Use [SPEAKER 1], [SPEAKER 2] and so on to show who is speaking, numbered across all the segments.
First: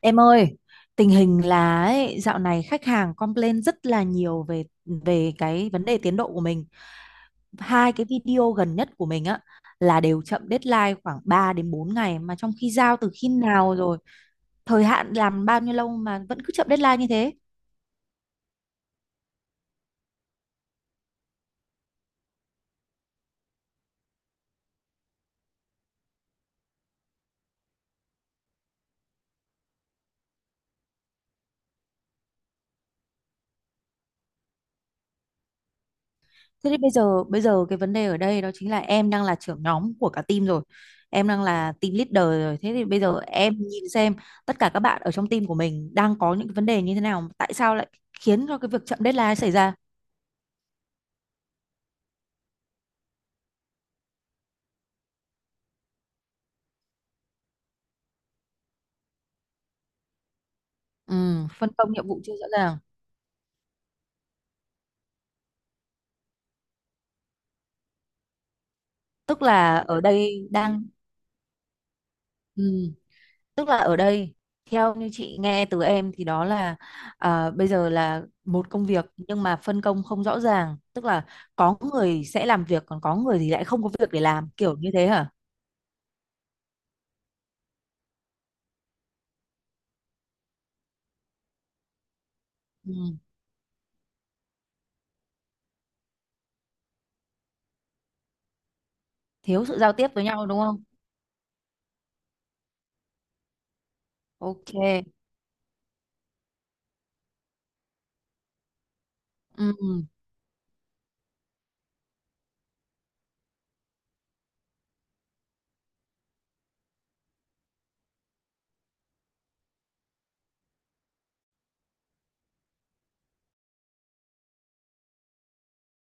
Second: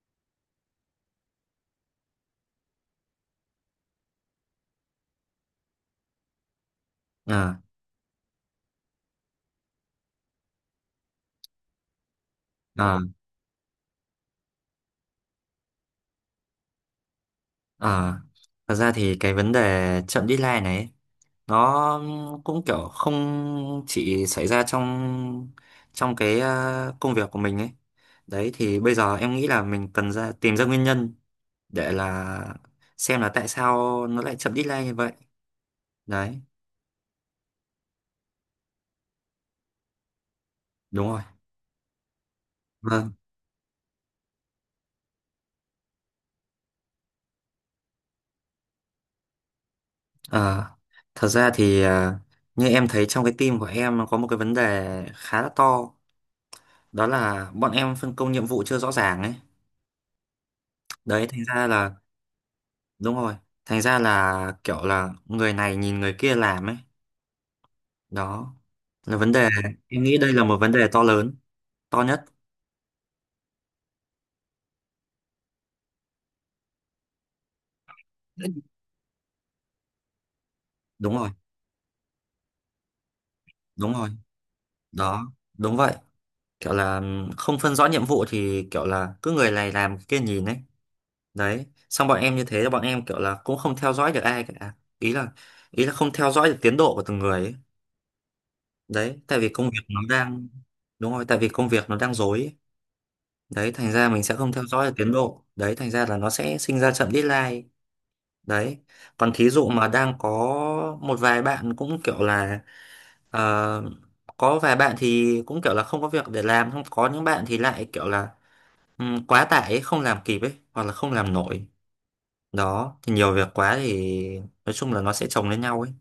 [SPEAKER 1] Em ơi, tình hình là ấy, dạo này khách hàng complain rất là nhiều về về cái vấn đề tiến độ của mình.
[SPEAKER 2] À,
[SPEAKER 1] Hai cái video gần nhất của mình á là đều chậm deadline khoảng 3 đến 4 ngày mà trong khi giao
[SPEAKER 2] à,
[SPEAKER 1] từ khi nào rồi, thời hạn làm bao nhiêu lâu mà vẫn cứ chậm deadline như thế.
[SPEAKER 2] à. Thật ra thì cái vấn đề chậm deadline này ấy, nó cũng kiểu không chỉ xảy ra trong trong cái công việc của mình ấy. Đấy thì bây giờ em nghĩ là mình cần ra tìm ra nguyên nhân để là xem là tại sao nó lại chậm deadline như vậy. Đấy.
[SPEAKER 1] Thế thì bây giờ cái vấn đề ở đây đó chính là em đang là trưởng nhóm của cả team rồi.
[SPEAKER 2] Đúng rồi.
[SPEAKER 1] Em đang là team leader rồi. Thế thì bây
[SPEAKER 2] Vâng.
[SPEAKER 1] giờ em nhìn xem tất cả các bạn ở trong team của mình đang có những cái vấn đề như thế nào, tại sao lại khiến cho cái việc chậm deadline xảy ra.
[SPEAKER 2] Ờ, Thật ra thì như em thấy trong cái team của em nó có một cái vấn đề khá là to, đó là bọn em phân công nhiệm vụ chưa rõ ràng ấy.
[SPEAKER 1] Ừ,
[SPEAKER 2] Đấy thành ra
[SPEAKER 1] phân
[SPEAKER 2] là.
[SPEAKER 1] công nhiệm vụ chưa rõ ràng.
[SPEAKER 2] Đúng rồi. Thành ra là kiểu là người này nhìn người kia làm ấy. Đó. Là vấn
[SPEAKER 1] Tức
[SPEAKER 2] đề,
[SPEAKER 1] là ở
[SPEAKER 2] em nghĩ đây là
[SPEAKER 1] đây
[SPEAKER 2] một vấn
[SPEAKER 1] đang
[SPEAKER 2] đề to lớn, to nhất.
[SPEAKER 1] ừ, Tức là ở đây theo như chị nghe từ em thì đó là bây giờ là một công việc nhưng mà phân công không rõ ràng, tức
[SPEAKER 2] Đúng
[SPEAKER 1] là
[SPEAKER 2] rồi,
[SPEAKER 1] có người sẽ làm việc còn có người thì lại không có
[SPEAKER 2] đúng rồi.
[SPEAKER 1] việc để làm kiểu như thế hả?
[SPEAKER 2] Đó, đúng vậy. Kiểu là không phân rõ nhiệm vụ thì kiểu là cứ người này làm người kia nhìn ấy. Đấy. Xong bọn em như thế là bọn
[SPEAKER 1] Ừ,
[SPEAKER 2] em kiểu là cũng không theo dõi được ai cả. Ý là không theo dõi được tiến độ của từng người ấy. Đấy, tại vì
[SPEAKER 1] thiếu
[SPEAKER 2] công việc
[SPEAKER 1] sự giao
[SPEAKER 2] nó
[SPEAKER 1] tiếp với nhau
[SPEAKER 2] đang
[SPEAKER 1] đúng không?
[SPEAKER 2] đúng rồi, tại vì công việc nó đang rối ấy. Đấy thành ra mình sẽ không theo
[SPEAKER 1] Ok.
[SPEAKER 2] dõi được tiến độ, đấy thành ra là nó sẽ sinh ra chậm deadline. Đấy. Còn thí dụ
[SPEAKER 1] Ừ,
[SPEAKER 2] mà đang có một vài bạn cũng kiểu là ờ, có vài bạn thì cũng kiểu là không có việc để làm, không có những bạn thì lại kiểu là quá tải ấy, không làm kịp ấy hoặc là không làm nổi. Đó thì nhiều việc quá thì nói chung là nó sẽ chồng lên nhau ấy.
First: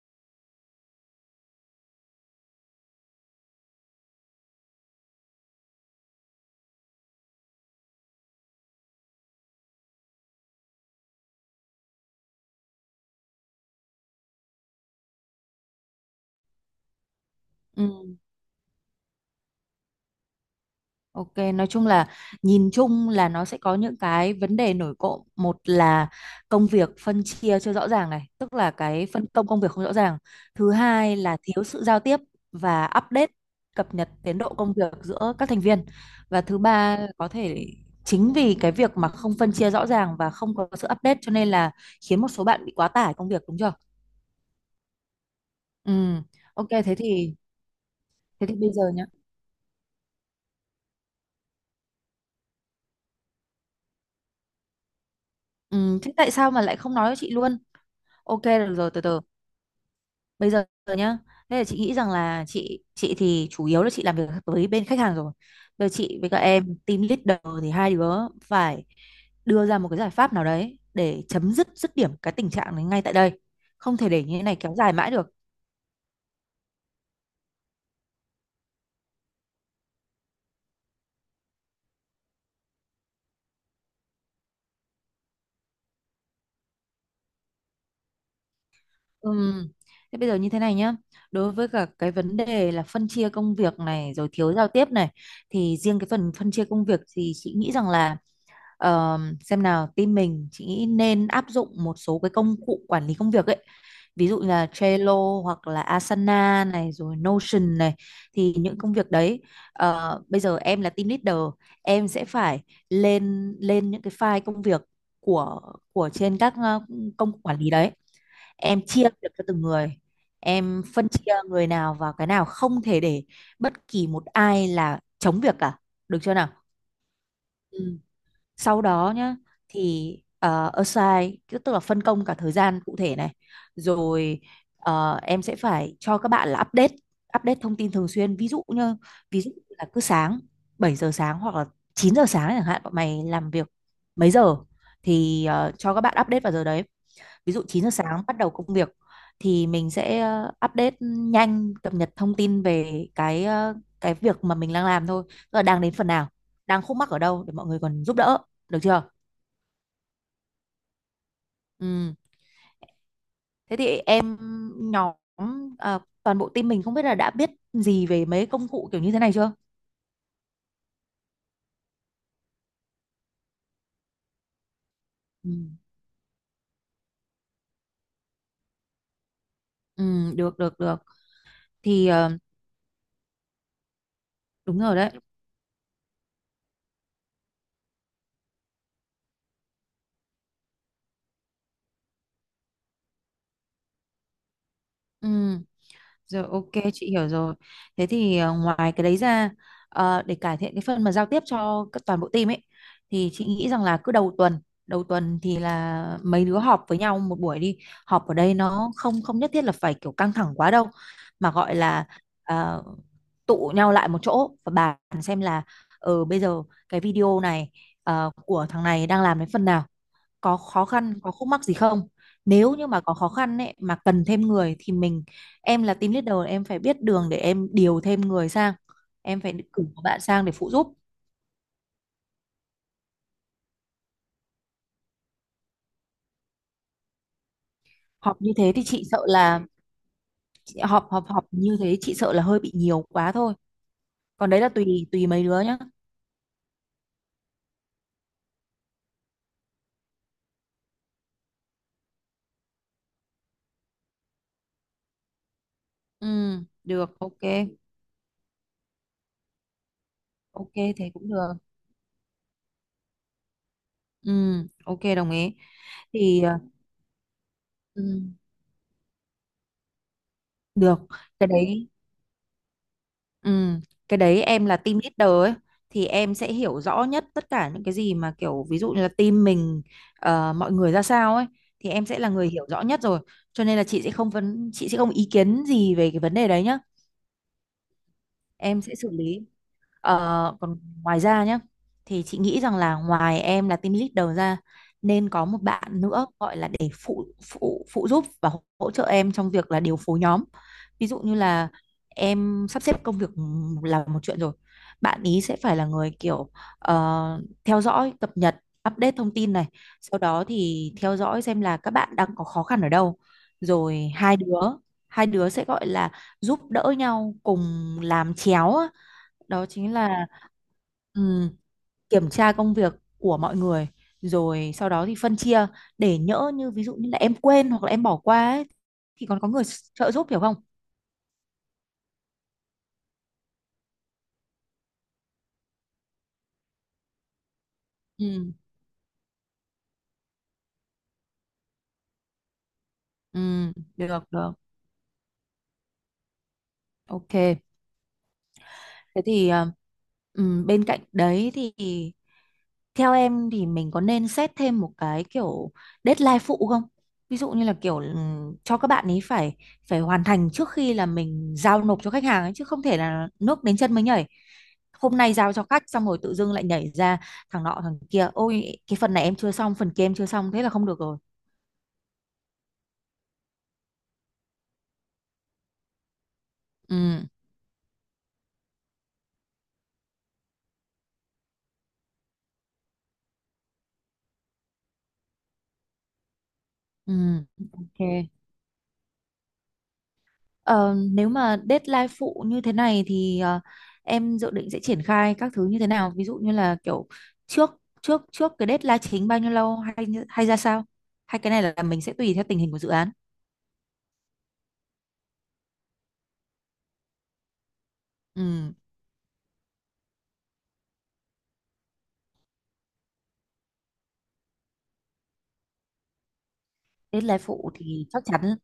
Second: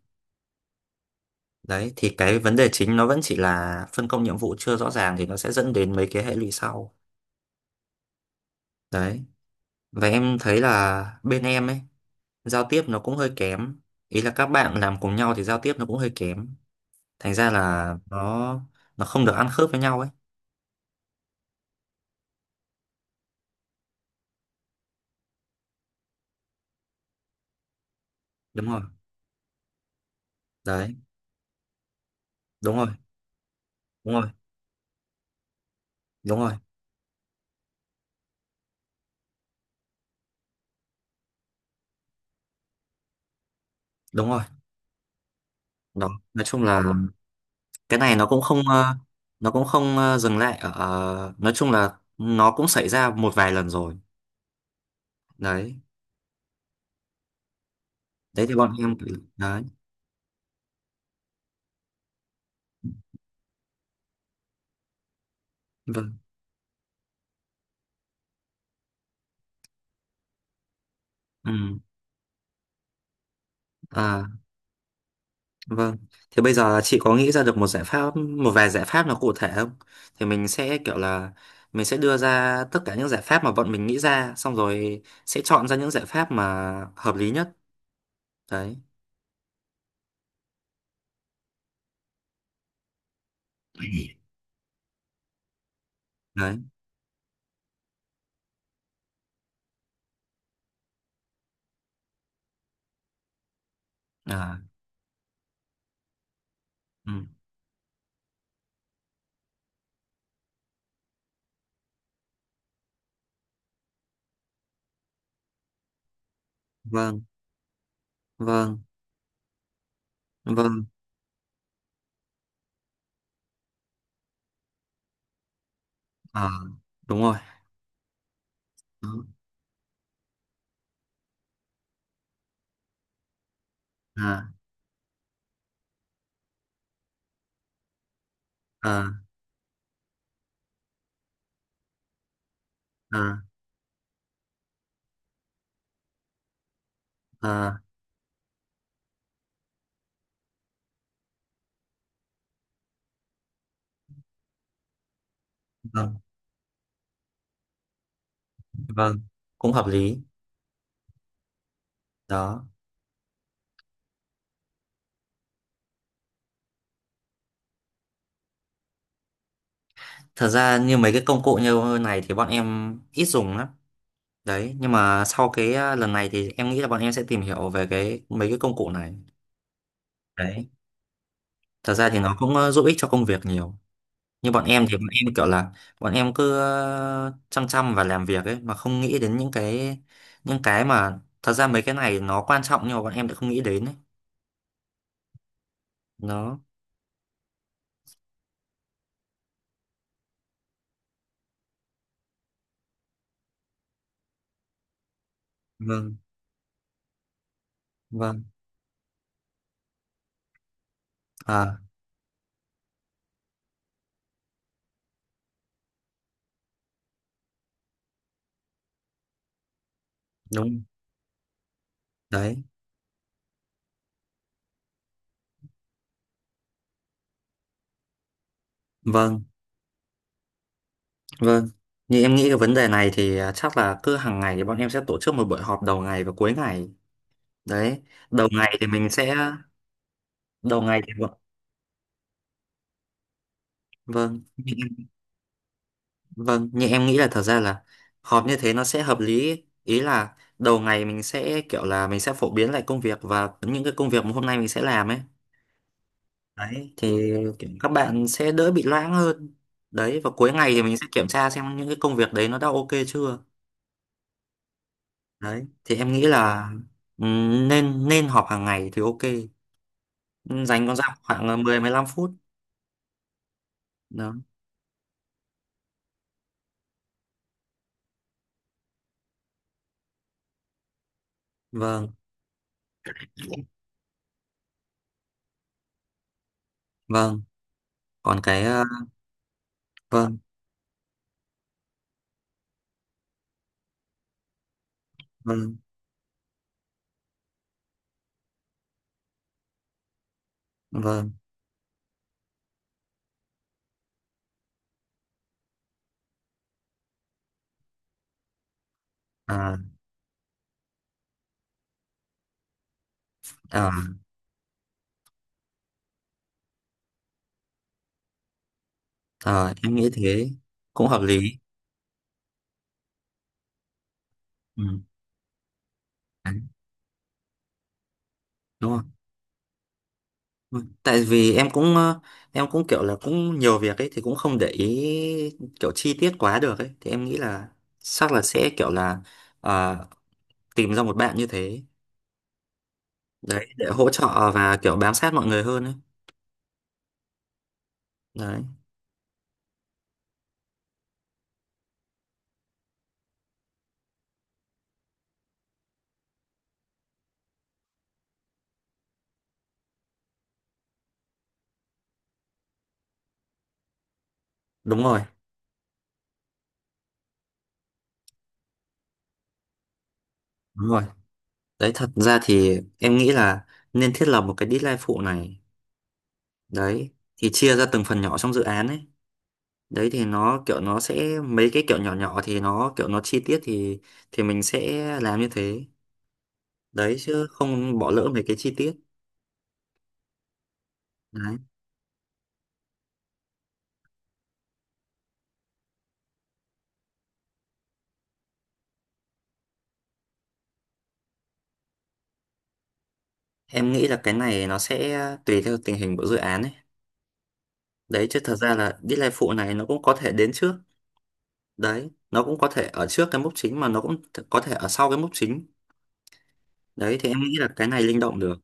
[SPEAKER 2] Đấy thì cái vấn đề chính nó vẫn chỉ là phân công nhiệm vụ chưa rõ ràng thì nó sẽ dẫn đến mấy cái hệ lụy sau. Đấy. Và em thấy là bên em ấy, giao tiếp nó cũng hơi kém, ý là các bạn làm cùng nhau thì giao tiếp nó cũng hơi kém, thành ra là
[SPEAKER 1] ừ,
[SPEAKER 2] nó không được ăn khớp với nhau ấy.
[SPEAKER 1] ok. Nói chung là nhìn chung là nó sẽ có những cái vấn đề nổi cộm. Một là công việc phân chia chưa rõ ràng này, tức
[SPEAKER 2] Đúng
[SPEAKER 1] là
[SPEAKER 2] rồi.
[SPEAKER 1] cái phân công công việc không rõ ràng. Thứ
[SPEAKER 2] Đấy.
[SPEAKER 1] hai là thiếu sự giao tiếp
[SPEAKER 2] Đúng
[SPEAKER 1] và
[SPEAKER 2] rồi.
[SPEAKER 1] update cập nhật
[SPEAKER 2] Đúng rồi.
[SPEAKER 1] tiến độ công việc giữa các thành viên.
[SPEAKER 2] Đúng
[SPEAKER 1] Và
[SPEAKER 2] rồi.
[SPEAKER 1] thứ ba có thể chính vì cái việc mà không phân chia rõ ràng và không có sự update cho nên là khiến một số bạn bị quá tải công việc đúng chưa?
[SPEAKER 2] Đúng rồi.
[SPEAKER 1] Ừ.
[SPEAKER 2] Đó, nói chung
[SPEAKER 1] Ok
[SPEAKER 2] là
[SPEAKER 1] thế thì
[SPEAKER 2] cái này nó cũng
[SPEAKER 1] thế thì
[SPEAKER 2] không
[SPEAKER 1] bây giờ nhá.
[SPEAKER 2] nó cũng không dừng lại ở nói chung là nó cũng xảy ra một vài lần rồi. Đấy.
[SPEAKER 1] Ừ, thế tại sao mà lại không nói với chị luôn? Ok
[SPEAKER 2] Đấy thì
[SPEAKER 1] được
[SPEAKER 2] bọn
[SPEAKER 1] rồi
[SPEAKER 2] em.
[SPEAKER 1] từ từ.
[SPEAKER 2] Đấy.
[SPEAKER 1] Bây giờ nhá. Thế là chị nghĩ rằng là chị thì chủ yếu là chị làm việc với bên khách hàng rồi. Bây giờ
[SPEAKER 2] Vâng.
[SPEAKER 1] chị với các em team leader thì hai đứa phải đưa ra một cái giải pháp nào đấy để
[SPEAKER 2] Ừ.
[SPEAKER 1] chấm dứt dứt điểm cái tình trạng này ngay tại đây. Không thể để
[SPEAKER 2] À,
[SPEAKER 1] như thế này kéo dài mãi được.
[SPEAKER 2] vâng, thì bây giờ chị có nghĩ ra được một giải pháp, một vài giải pháp nào cụ thể không? Thì mình sẽ kiểu là mình sẽ đưa ra tất cả những giải pháp mà bọn mình nghĩ ra, xong rồi sẽ chọn ra những giải pháp mà hợp lý nhất. Đấy,
[SPEAKER 1] Ừm, Thế bây giờ như thế này nhá. Đối với cả cái vấn đề là phân chia công việc này rồi thiếu giao tiếp này thì riêng cái phần phân
[SPEAKER 2] đấy.
[SPEAKER 1] chia công việc thì chị nghĩ rằng là xem nào, team mình chị nghĩ nên áp dụng một số cái công cụ quản lý công việc ấy, ví dụ như
[SPEAKER 2] À,
[SPEAKER 1] là Trello hoặc là Asana này
[SPEAKER 2] ừ.
[SPEAKER 1] rồi Notion này. Thì những công việc đấy, bây giờ em là team leader, em sẽ phải lên lên những cái file công việc của của trên các
[SPEAKER 2] Vâng,
[SPEAKER 1] công cụ quản lý đấy.
[SPEAKER 2] vâng,
[SPEAKER 1] Em chia việc cho từng người, em
[SPEAKER 2] vâng.
[SPEAKER 1] phân chia người nào vào cái nào, không thể để bất kỳ một ai là chống việc cả, được chưa nào?
[SPEAKER 2] À, đúng rồi.
[SPEAKER 1] Ừ, sau
[SPEAKER 2] Đó.
[SPEAKER 1] đó nhá thì assign, cứ tức là phân công cả thời gian cụ thể này rồi.
[SPEAKER 2] À,
[SPEAKER 1] Em sẽ phải cho các bạn là update update thông tin thường xuyên, ví dụ như
[SPEAKER 2] à,
[SPEAKER 1] ví dụ là cứ sáng, 7 giờ sáng hoặc là 9 giờ sáng chẳng hạn, bọn mày
[SPEAKER 2] à,
[SPEAKER 1] làm việc mấy giờ thì cho các bạn update vào giờ đấy. Ví dụ
[SPEAKER 2] à,
[SPEAKER 1] 9 giờ sáng bắt đầu công việc thì mình sẽ, update nhanh cập nhật thông tin về cái việc mà mình đang làm thôi, tức là đang đến phần
[SPEAKER 2] vâng,
[SPEAKER 1] nào, đang khúc mắc ở đâu để mọi người còn giúp đỡ, được chưa?
[SPEAKER 2] vâng. Cũng hợp lý.
[SPEAKER 1] Ừ.
[SPEAKER 2] Đó.
[SPEAKER 1] Thế thì nhóm toàn bộ team mình không biết là đã biết gì về mấy công cụ kiểu như thế này chưa.
[SPEAKER 2] Thật ra như mấy cái công cụ như này thì bọn em ít dùng lắm. Đấy, nhưng mà sau
[SPEAKER 1] Ừ.
[SPEAKER 2] cái lần này thì em nghĩ là bọn em sẽ tìm hiểu về cái mấy cái công cụ này.
[SPEAKER 1] Ừ, được
[SPEAKER 2] Đấy,
[SPEAKER 1] được được
[SPEAKER 2] thật
[SPEAKER 1] thì
[SPEAKER 2] ra thì nó cũng giúp ích cho công việc nhiều. Như bọn
[SPEAKER 1] đúng
[SPEAKER 2] em
[SPEAKER 1] rồi
[SPEAKER 2] thì bọn
[SPEAKER 1] đấy.
[SPEAKER 2] em kiểu là bọn em cứ chăm chăm và làm việc ấy mà không nghĩ đến những cái mà thật ra mấy cái này nó quan trọng nhưng mà bọn em lại không nghĩ đến ấy.
[SPEAKER 1] Ừ. Rồi,
[SPEAKER 2] Nó.
[SPEAKER 1] ok chị hiểu rồi. Thế thì ngoài cái đấy ra, để cải thiện cái phần mà giao tiếp cho các toàn bộ team ấy thì chị nghĩ rằng là cứ đầu tuần thì
[SPEAKER 2] Vâng,
[SPEAKER 1] là mấy đứa họp với nhau một buổi đi. Họp ở
[SPEAKER 2] vâng.
[SPEAKER 1] đây nó không, không nhất thiết là phải kiểu căng thẳng quá đâu mà gọi
[SPEAKER 2] À,
[SPEAKER 1] là, ờ, tụ nhau lại một chỗ và bàn xem là, ờ bây giờ cái video này, của thằng này đang làm đến phần nào, có
[SPEAKER 2] đúng.
[SPEAKER 1] khó khăn có khúc mắc gì không.
[SPEAKER 2] Đấy.
[SPEAKER 1] Nếu như mà có khó khăn ấy mà cần thêm người thì mình, em là team leader em phải biết đường để em điều thêm người sang,
[SPEAKER 2] Vâng,
[SPEAKER 1] em phải cử một bạn sang để phụ giúp.
[SPEAKER 2] vâng. Như em nghĩ cái vấn đề này thì chắc là cứ hàng ngày thì bọn em sẽ tổ chức một buổi họp đầu ngày và cuối ngày. Đấy.
[SPEAKER 1] Họp
[SPEAKER 2] đầu
[SPEAKER 1] như thế
[SPEAKER 2] ngày
[SPEAKER 1] thì
[SPEAKER 2] thì
[SPEAKER 1] chị
[SPEAKER 2] mình
[SPEAKER 1] sợ
[SPEAKER 2] sẽ
[SPEAKER 1] là, chị-
[SPEAKER 2] Đầu ngày
[SPEAKER 1] họp
[SPEAKER 2] thì,
[SPEAKER 1] họp
[SPEAKER 2] vâng,
[SPEAKER 1] họp như thế chị sợ là hơi bị nhiều quá thôi,
[SPEAKER 2] vâng,
[SPEAKER 1] còn đấy là tùy tùy mấy đứa nhá.
[SPEAKER 2] vâng, nhưng em nghĩ là thật ra là họp như thế nó sẽ hợp lý, ý là đầu ngày mình sẽ kiểu là mình sẽ phổ biến lại công việc và những cái công việc mà hôm nay mình sẽ làm ấy.
[SPEAKER 1] Ừ,
[SPEAKER 2] Đấy
[SPEAKER 1] được,
[SPEAKER 2] thì
[SPEAKER 1] ok,
[SPEAKER 2] kiểu các bạn sẽ đỡ bị loãng hơn. Đấy và cuối ngày
[SPEAKER 1] ok
[SPEAKER 2] thì mình sẽ
[SPEAKER 1] thế
[SPEAKER 2] kiểm
[SPEAKER 1] cũng
[SPEAKER 2] tra
[SPEAKER 1] được.
[SPEAKER 2] xem những cái công việc đấy nó đã ok chưa.
[SPEAKER 1] Ừ, ok đồng ý
[SPEAKER 2] Đấy thì em nghĩ
[SPEAKER 1] thì
[SPEAKER 2] là
[SPEAKER 1] ừ,
[SPEAKER 2] nên nên họp hàng ngày thì ok. Dành con
[SPEAKER 1] được
[SPEAKER 2] ra
[SPEAKER 1] cái
[SPEAKER 2] khoảng mười
[SPEAKER 1] đấy.
[SPEAKER 2] mười lăm phút.
[SPEAKER 1] Ừ, cái
[SPEAKER 2] Đó.
[SPEAKER 1] đấy em là team leader ấy thì em sẽ hiểu rõ nhất tất cả những cái gì mà kiểu ví dụ như là team mình, mọi người ra sao ấy thì em
[SPEAKER 2] Vâng,
[SPEAKER 1] sẽ là người hiểu rõ nhất rồi. Cho nên là chị sẽ không ý kiến gì về cái vấn đề đấy nhá.
[SPEAKER 2] vâng. Còn cái
[SPEAKER 1] Em sẽ xử lý.
[SPEAKER 2] vâng,
[SPEAKER 1] Còn ngoài ra nhé thì chị nghĩ rằng là ngoài em là team leader ra, nên có một
[SPEAKER 2] vâng,
[SPEAKER 1] bạn nữa gọi là để phụ phụ phụ giúp và hỗ hỗ trợ em trong việc là điều phối nhóm. Ví dụ
[SPEAKER 2] vâng.
[SPEAKER 1] như là em sắp xếp công việc là một chuyện rồi, bạn ý sẽ phải là người kiểu, theo dõi cập nhật update thông tin này,
[SPEAKER 2] À,
[SPEAKER 1] sau đó thì theo dõi xem là các bạn đang có khó khăn ở đâu,
[SPEAKER 2] à.
[SPEAKER 1] rồi hai đứa sẽ gọi là giúp đỡ nhau cùng làm chéo. Đó
[SPEAKER 2] Ờ,
[SPEAKER 1] chính
[SPEAKER 2] em nghĩ
[SPEAKER 1] là,
[SPEAKER 2] thế cũng hợp lý.
[SPEAKER 1] ừm, kiểm tra công việc của mọi người rồi
[SPEAKER 2] Ừ.
[SPEAKER 1] sau đó thì phân chia, để nhỡ
[SPEAKER 2] Đấy,
[SPEAKER 1] như ví dụ như là em quên hoặc là em bỏ qua ấy,
[SPEAKER 2] đúng không?
[SPEAKER 1] thì còn có người trợ giúp, hiểu không?
[SPEAKER 2] Ừ. Tại vì em cũng em cũng kiểu là cũng nhiều việc ấy thì cũng không để ý kiểu chi tiết quá được ấy thì em nghĩ là chắc là
[SPEAKER 1] Ừ,
[SPEAKER 2] sẽ kiểu là ờ, tìm ra một bạn như thế.
[SPEAKER 1] ừ,
[SPEAKER 2] Đấy để hỗ
[SPEAKER 1] được
[SPEAKER 2] trợ
[SPEAKER 1] được,
[SPEAKER 2] và kiểu bám sát mọi người hơn ấy.
[SPEAKER 1] ok
[SPEAKER 2] Đấy,
[SPEAKER 1] thế thì bên cạnh đấy thì, theo em thì mình có nên xét thêm một cái kiểu deadline phụ không? Ví dụ như là kiểu cho các bạn ấy phải, phải hoàn thành trước khi là mình giao nộp cho khách hàng ấy, chứ không thể là nước đến chân mới nhảy.
[SPEAKER 2] đúng
[SPEAKER 1] Hôm
[SPEAKER 2] rồi,
[SPEAKER 1] nay giao cho khách xong rồi tự dưng lại nhảy ra thằng nọ thằng kia, ôi cái phần này em chưa xong, phần kia em chưa xong, thế là không
[SPEAKER 2] đúng
[SPEAKER 1] được
[SPEAKER 2] rồi.
[SPEAKER 1] rồi.
[SPEAKER 2] Đấy thật ra thì em nghĩ là nên thiết lập một cái deadline phụ này. Đấy,
[SPEAKER 1] Ừ,
[SPEAKER 2] thì chia ra từng phần nhỏ trong dự án ấy. Đấy thì nó kiểu nó sẽ mấy cái kiểu nhỏ nhỏ thì nó kiểu nó chi tiết thì mình sẽ làm như thế. Đấy
[SPEAKER 1] ừ,
[SPEAKER 2] chứ không bỏ
[SPEAKER 1] ok.
[SPEAKER 2] lỡ mấy cái chi tiết.
[SPEAKER 1] Ờ, Nếu
[SPEAKER 2] Đấy
[SPEAKER 1] mà deadline phụ như thế này thì em dự định sẽ triển khai các thứ như thế nào? Ví dụ như là kiểu trước trước trước cái deadline chính bao nhiêu lâu hay hay ra sao? Hay cái này là mình sẽ tùy theo tình hình của dự án.
[SPEAKER 2] em nghĩ là cái này nó sẽ tùy theo tình hình của dự án ấy. Đấy chứ thật
[SPEAKER 1] Ừ,
[SPEAKER 2] ra là deadline phụ này nó cũng có thể đến trước. Đấy nó cũng có thể ở trước cái mốc chính mà nó cũng có thể ở sau cái mốc chính. Đấy thì
[SPEAKER 1] deadline
[SPEAKER 2] em nghĩ là
[SPEAKER 1] phụ
[SPEAKER 2] cái này
[SPEAKER 1] thì
[SPEAKER 2] linh
[SPEAKER 1] chắc
[SPEAKER 2] động được.
[SPEAKER 1] chắn,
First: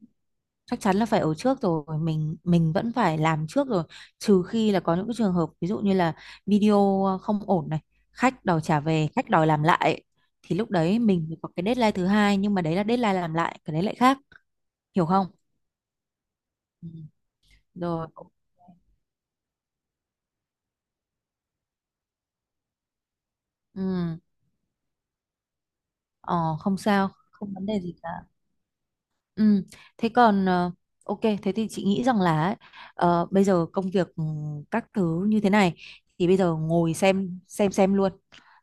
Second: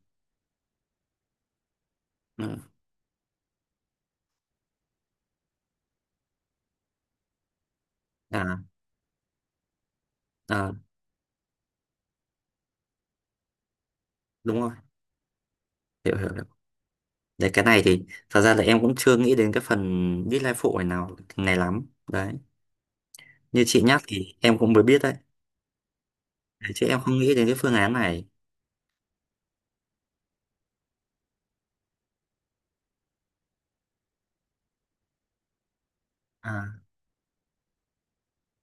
[SPEAKER 1] là phải ở trước rồi, mình
[SPEAKER 2] Ừ.
[SPEAKER 1] mình vẫn phải làm trước rồi, trừ khi là có những cái trường hợp ví dụ như là video không ổn này, khách
[SPEAKER 2] À,
[SPEAKER 1] đòi trả về, khách đòi làm lại, thì lúc
[SPEAKER 2] à.
[SPEAKER 1] đấy mình mới có cái deadline thứ hai, nhưng mà đấy là deadline làm lại, cái đấy lại khác,
[SPEAKER 2] Đúng rồi.
[SPEAKER 1] hiểu không?
[SPEAKER 2] Hiểu, hiểu, hiểu.
[SPEAKER 1] Ừ.
[SPEAKER 2] Đấy cái này thì
[SPEAKER 1] Rồi,
[SPEAKER 2] thật ra là em cũng chưa nghĩ đến cái phần deadline phụ này nào này lắm. Đấy. Như chị nhắc
[SPEAKER 1] ừ,
[SPEAKER 2] thì em cũng mới biết đấy
[SPEAKER 1] ờ không
[SPEAKER 2] chứ em
[SPEAKER 1] sao,
[SPEAKER 2] không nghĩ đến
[SPEAKER 1] không
[SPEAKER 2] cái
[SPEAKER 1] vấn
[SPEAKER 2] phương
[SPEAKER 1] đề
[SPEAKER 2] án
[SPEAKER 1] gì cả.
[SPEAKER 2] này.
[SPEAKER 1] Ừ, thế còn, ok thế thì chị nghĩ rằng là ấy, bây giờ công việc, các thứ như thế này, thì bây giờ
[SPEAKER 2] À.
[SPEAKER 1] ngồi xem luôn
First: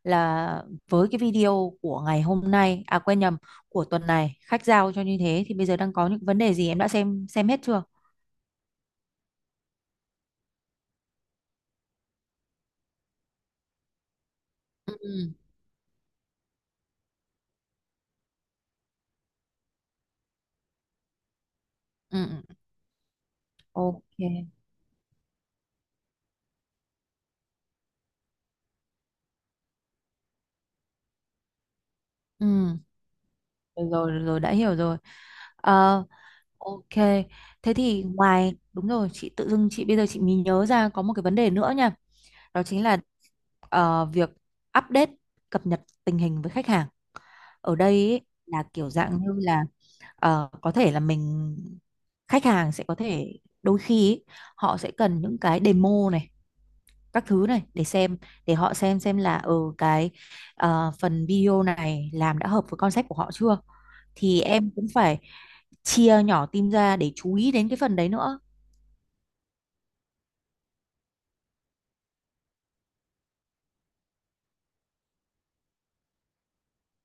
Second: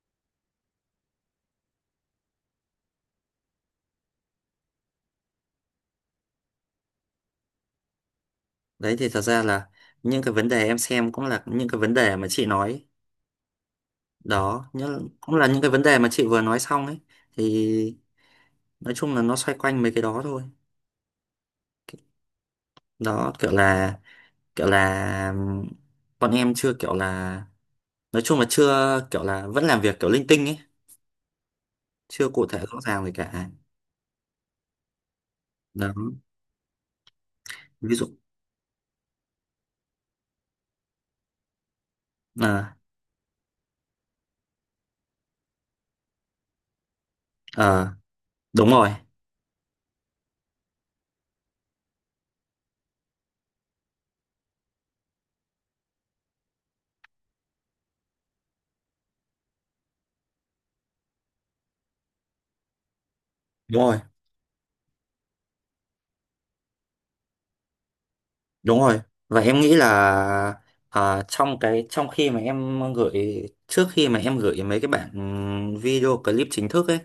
[SPEAKER 1] là với cái video của ngày hôm nay, à quên nhầm, của tuần này khách giao cho như thế thì bây giờ đang có những vấn đề gì em đã xem hết chưa.
[SPEAKER 2] Đấy thì thật ra là những cái vấn đề em xem cũng là những cái vấn đề mà chị nói. Đó nhưng
[SPEAKER 1] Ừ,
[SPEAKER 2] cũng là những cái vấn đề mà chị vừa nói xong ấy, thì nói chung là nó xoay quanh mấy cái đó thôi.
[SPEAKER 1] ừ, ừ,
[SPEAKER 2] Đó kiểu là
[SPEAKER 1] ok,
[SPEAKER 2] kiểu là ừm, bọn em chưa kiểu là nói chung là chưa kiểu là vẫn làm việc kiểu linh tinh ấy, chưa cụ
[SPEAKER 1] ừ,
[SPEAKER 2] thể rõ ràng gì cả.
[SPEAKER 1] rồi rồi rồi, đã hiểu rồi.
[SPEAKER 2] Đó.
[SPEAKER 1] Ờ, Ok, thế
[SPEAKER 2] Ví
[SPEAKER 1] thì
[SPEAKER 2] dụ.
[SPEAKER 1] ngoài, đúng rồi, chị tự dưng chị bây giờ chị mới nhớ ra có một cái vấn đề nữa nha. Đó
[SPEAKER 2] À,
[SPEAKER 1] chính là, việc update cập nhật tình hình với khách hàng. Ở
[SPEAKER 2] ờ,
[SPEAKER 1] đây ý, là
[SPEAKER 2] đúng rồi,
[SPEAKER 1] kiểu dạng như là, có thể là khách hàng sẽ có thể đôi khi ý, họ sẽ cần những cái demo này, các thứ này để xem, để họ xem là ở cái, phần video này làm đã hợp với concept của họ chưa,
[SPEAKER 2] đúng rồi.
[SPEAKER 1] thì em cũng phải chia nhỏ team ra để chú ý đến cái phần đấy nữa.
[SPEAKER 2] Đúng rồi. Và em nghĩ là trong cái trong khi mà em gửi trước khi mà em gửi mấy cái bản video clip chính thức ấy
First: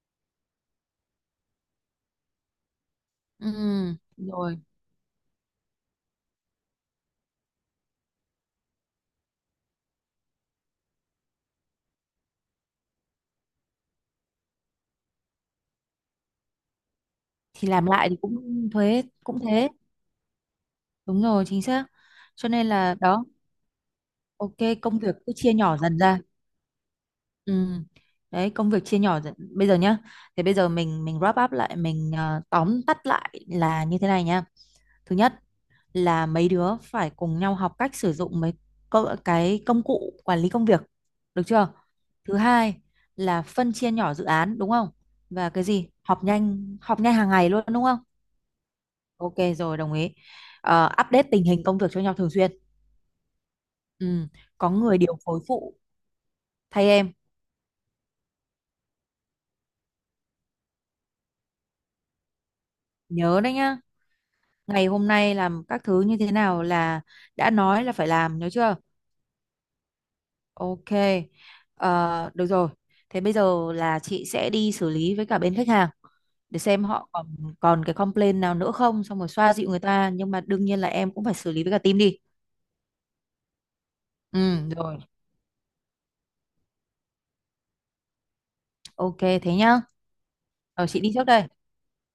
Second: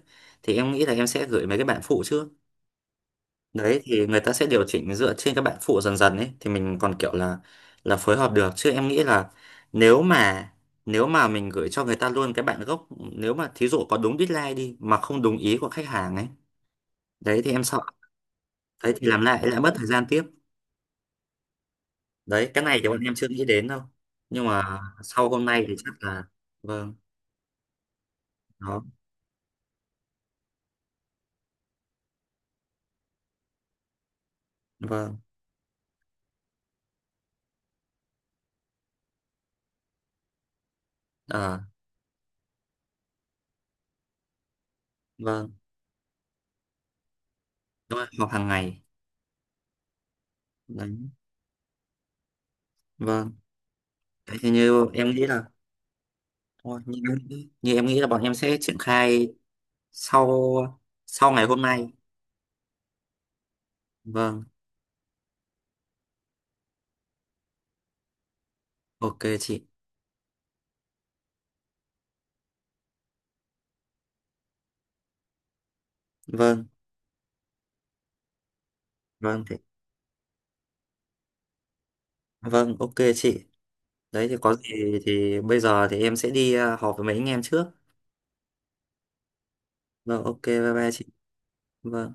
[SPEAKER 2] thì em nghĩ là em sẽ gửi mấy cái bản phụ trước. Đấy
[SPEAKER 1] Ừ,
[SPEAKER 2] thì người ta sẽ
[SPEAKER 1] rồi
[SPEAKER 2] điều chỉnh dựa trên các bản phụ dần dần ấy thì mình còn kiểu là phối hợp được chứ em nghĩ là nếu mà nếu mà mình gửi cho người ta luôn cái bản gốc, nếu mà thí dụ có đúng deadline đi mà không đúng ý của khách hàng ấy. Đấy thì em
[SPEAKER 1] thì
[SPEAKER 2] sợ.
[SPEAKER 1] làm lại thì cũng
[SPEAKER 2] Đấy
[SPEAKER 1] thuế
[SPEAKER 2] thì làm
[SPEAKER 1] cũng
[SPEAKER 2] lại lại
[SPEAKER 1] thế,
[SPEAKER 2] mất thời gian tiếp.
[SPEAKER 1] đúng rồi chính xác, cho
[SPEAKER 2] Đấy cái
[SPEAKER 1] nên
[SPEAKER 2] này thì
[SPEAKER 1] là
[SPEAKER 2] bọn em
[SPEAKER 1] đó,
[SPEAKER 2] chưa nghĩ đến đâu, nhưng
[SPEAKER 1] ok,
[SPEAKER 2] mà
[SPEAKER 1] công việc
[SPEAKER 2] sau
[SPEAKER 1] cứ
[SPEAKER 2] hôm
[SPEAKER 1] chia
[SPEAKER 2] nay thì
[SPEAKER 1] nhỏ
[SPEAKER 2] chắc
[SPEAKER 1] dần ra.
[SPEAKER 2] là vâng.
[SPEAKER 1] Ừ, đấy công
[SPEAKER 2] Đó.
[SPEAKER 1] việc chia nhỏ dần bây giờ nhá, thì bây giờ mình wrap up lại mình, tóm tắt lại là như thế này nhá. Thứ
[SPEAKER 2] Vâng.
[SPEAKER 1] nhất là mấy đứa phải cùng nhau học cách sử dụng mấy cái công cụ quản lý công việc, được
[SPEAKER 2] Ờ.
[SPEAKER 1] chưa? Thứ hai là phân chia nhỏ dự án, đúng không? Và
[SPEAKER 2] Vâng,
[SPEAKER 1] cái gì họp nhanh, hàng ngày luôn, đúng
[SPEAKER 2] đúng
[SPEAKER 1] không?
[SPEAKER 2] rồi, học hàng ngày.
[SPEAKER 1] Ok rồi đồng ý.
[SPEAKER 2] Đấy.
[SPEAKER 1] Update tình hình công việc cho nhau thường xuyên.
[SPEAKER 2] Vâng.
[SPEAKER 1] Ừ.
[SPEAKER 2] Đấy thì
[SPEAKER 1] Có
[SPEAKER 2] như
[SPEAKER 1] người
[SPEAKER 2] em
[SPEAKER 1] điều
[SPEAKER 2] nghĩ
[SPEAKER 1] phối
[SPEAKER 2] là
[SPEAKER 1] phụ
[SPEAKER 2] thôi,
[SPEAKER 1] thay
[SPEAKER 2] như,
[SPEAKER 1] em,
[SPEAKER 2] như em nghĩ là bọn em sẽ triển khai sau, sau ngày hôm nay.
[SPEAKER 1] nhớ đấy nhá,
[SPEAKER 2] Vâng,
[SPEAKER 1] ngày hôm nay làm các thứ như thế nào là đã nói là phải làm, nhớ chưa?
[SPEAKER 2] ok chị.
[SPEAKER 1] Ok, ờ, được rồi. Thế bây giờ là chị sẽ đi xử lý với cả bên khách hàng để
[SPEAKER 2] Vâng,
[SPEAKER 1] xem họ còn, cái complaint nào nữa không, xong rồi
[SPEAKER 2] vâng
[SPEAKER 1] xoa
[SPEAKER 2] thì
[SPEAKER 1] dịu người ta. Nhưng mà đương nhiên là em cũng phải xử lý với cả team đi.
[SPEAKER 2] vâng, ok chị. Đấy thì có
[SPEAKER 1] Ừ,
[SPEAKER 2] gì
[SPEAKER 1] rồi.
[SPEAKER 2] thì bây giờ thì em sẽ đi họp với mấy anh em trước.
[SPEAKER 1] Ok, thế nhá.
[SPEAKER 2] Vâng, ok, bye
[SPEAKER 1] Rồi
[SPEAKER 2] bye
[SPEAKER 1] chị
[SPEAKER 2] chị.
[SPEAKER 1] đi trước đây.
[SPEAKER 2] Vâng.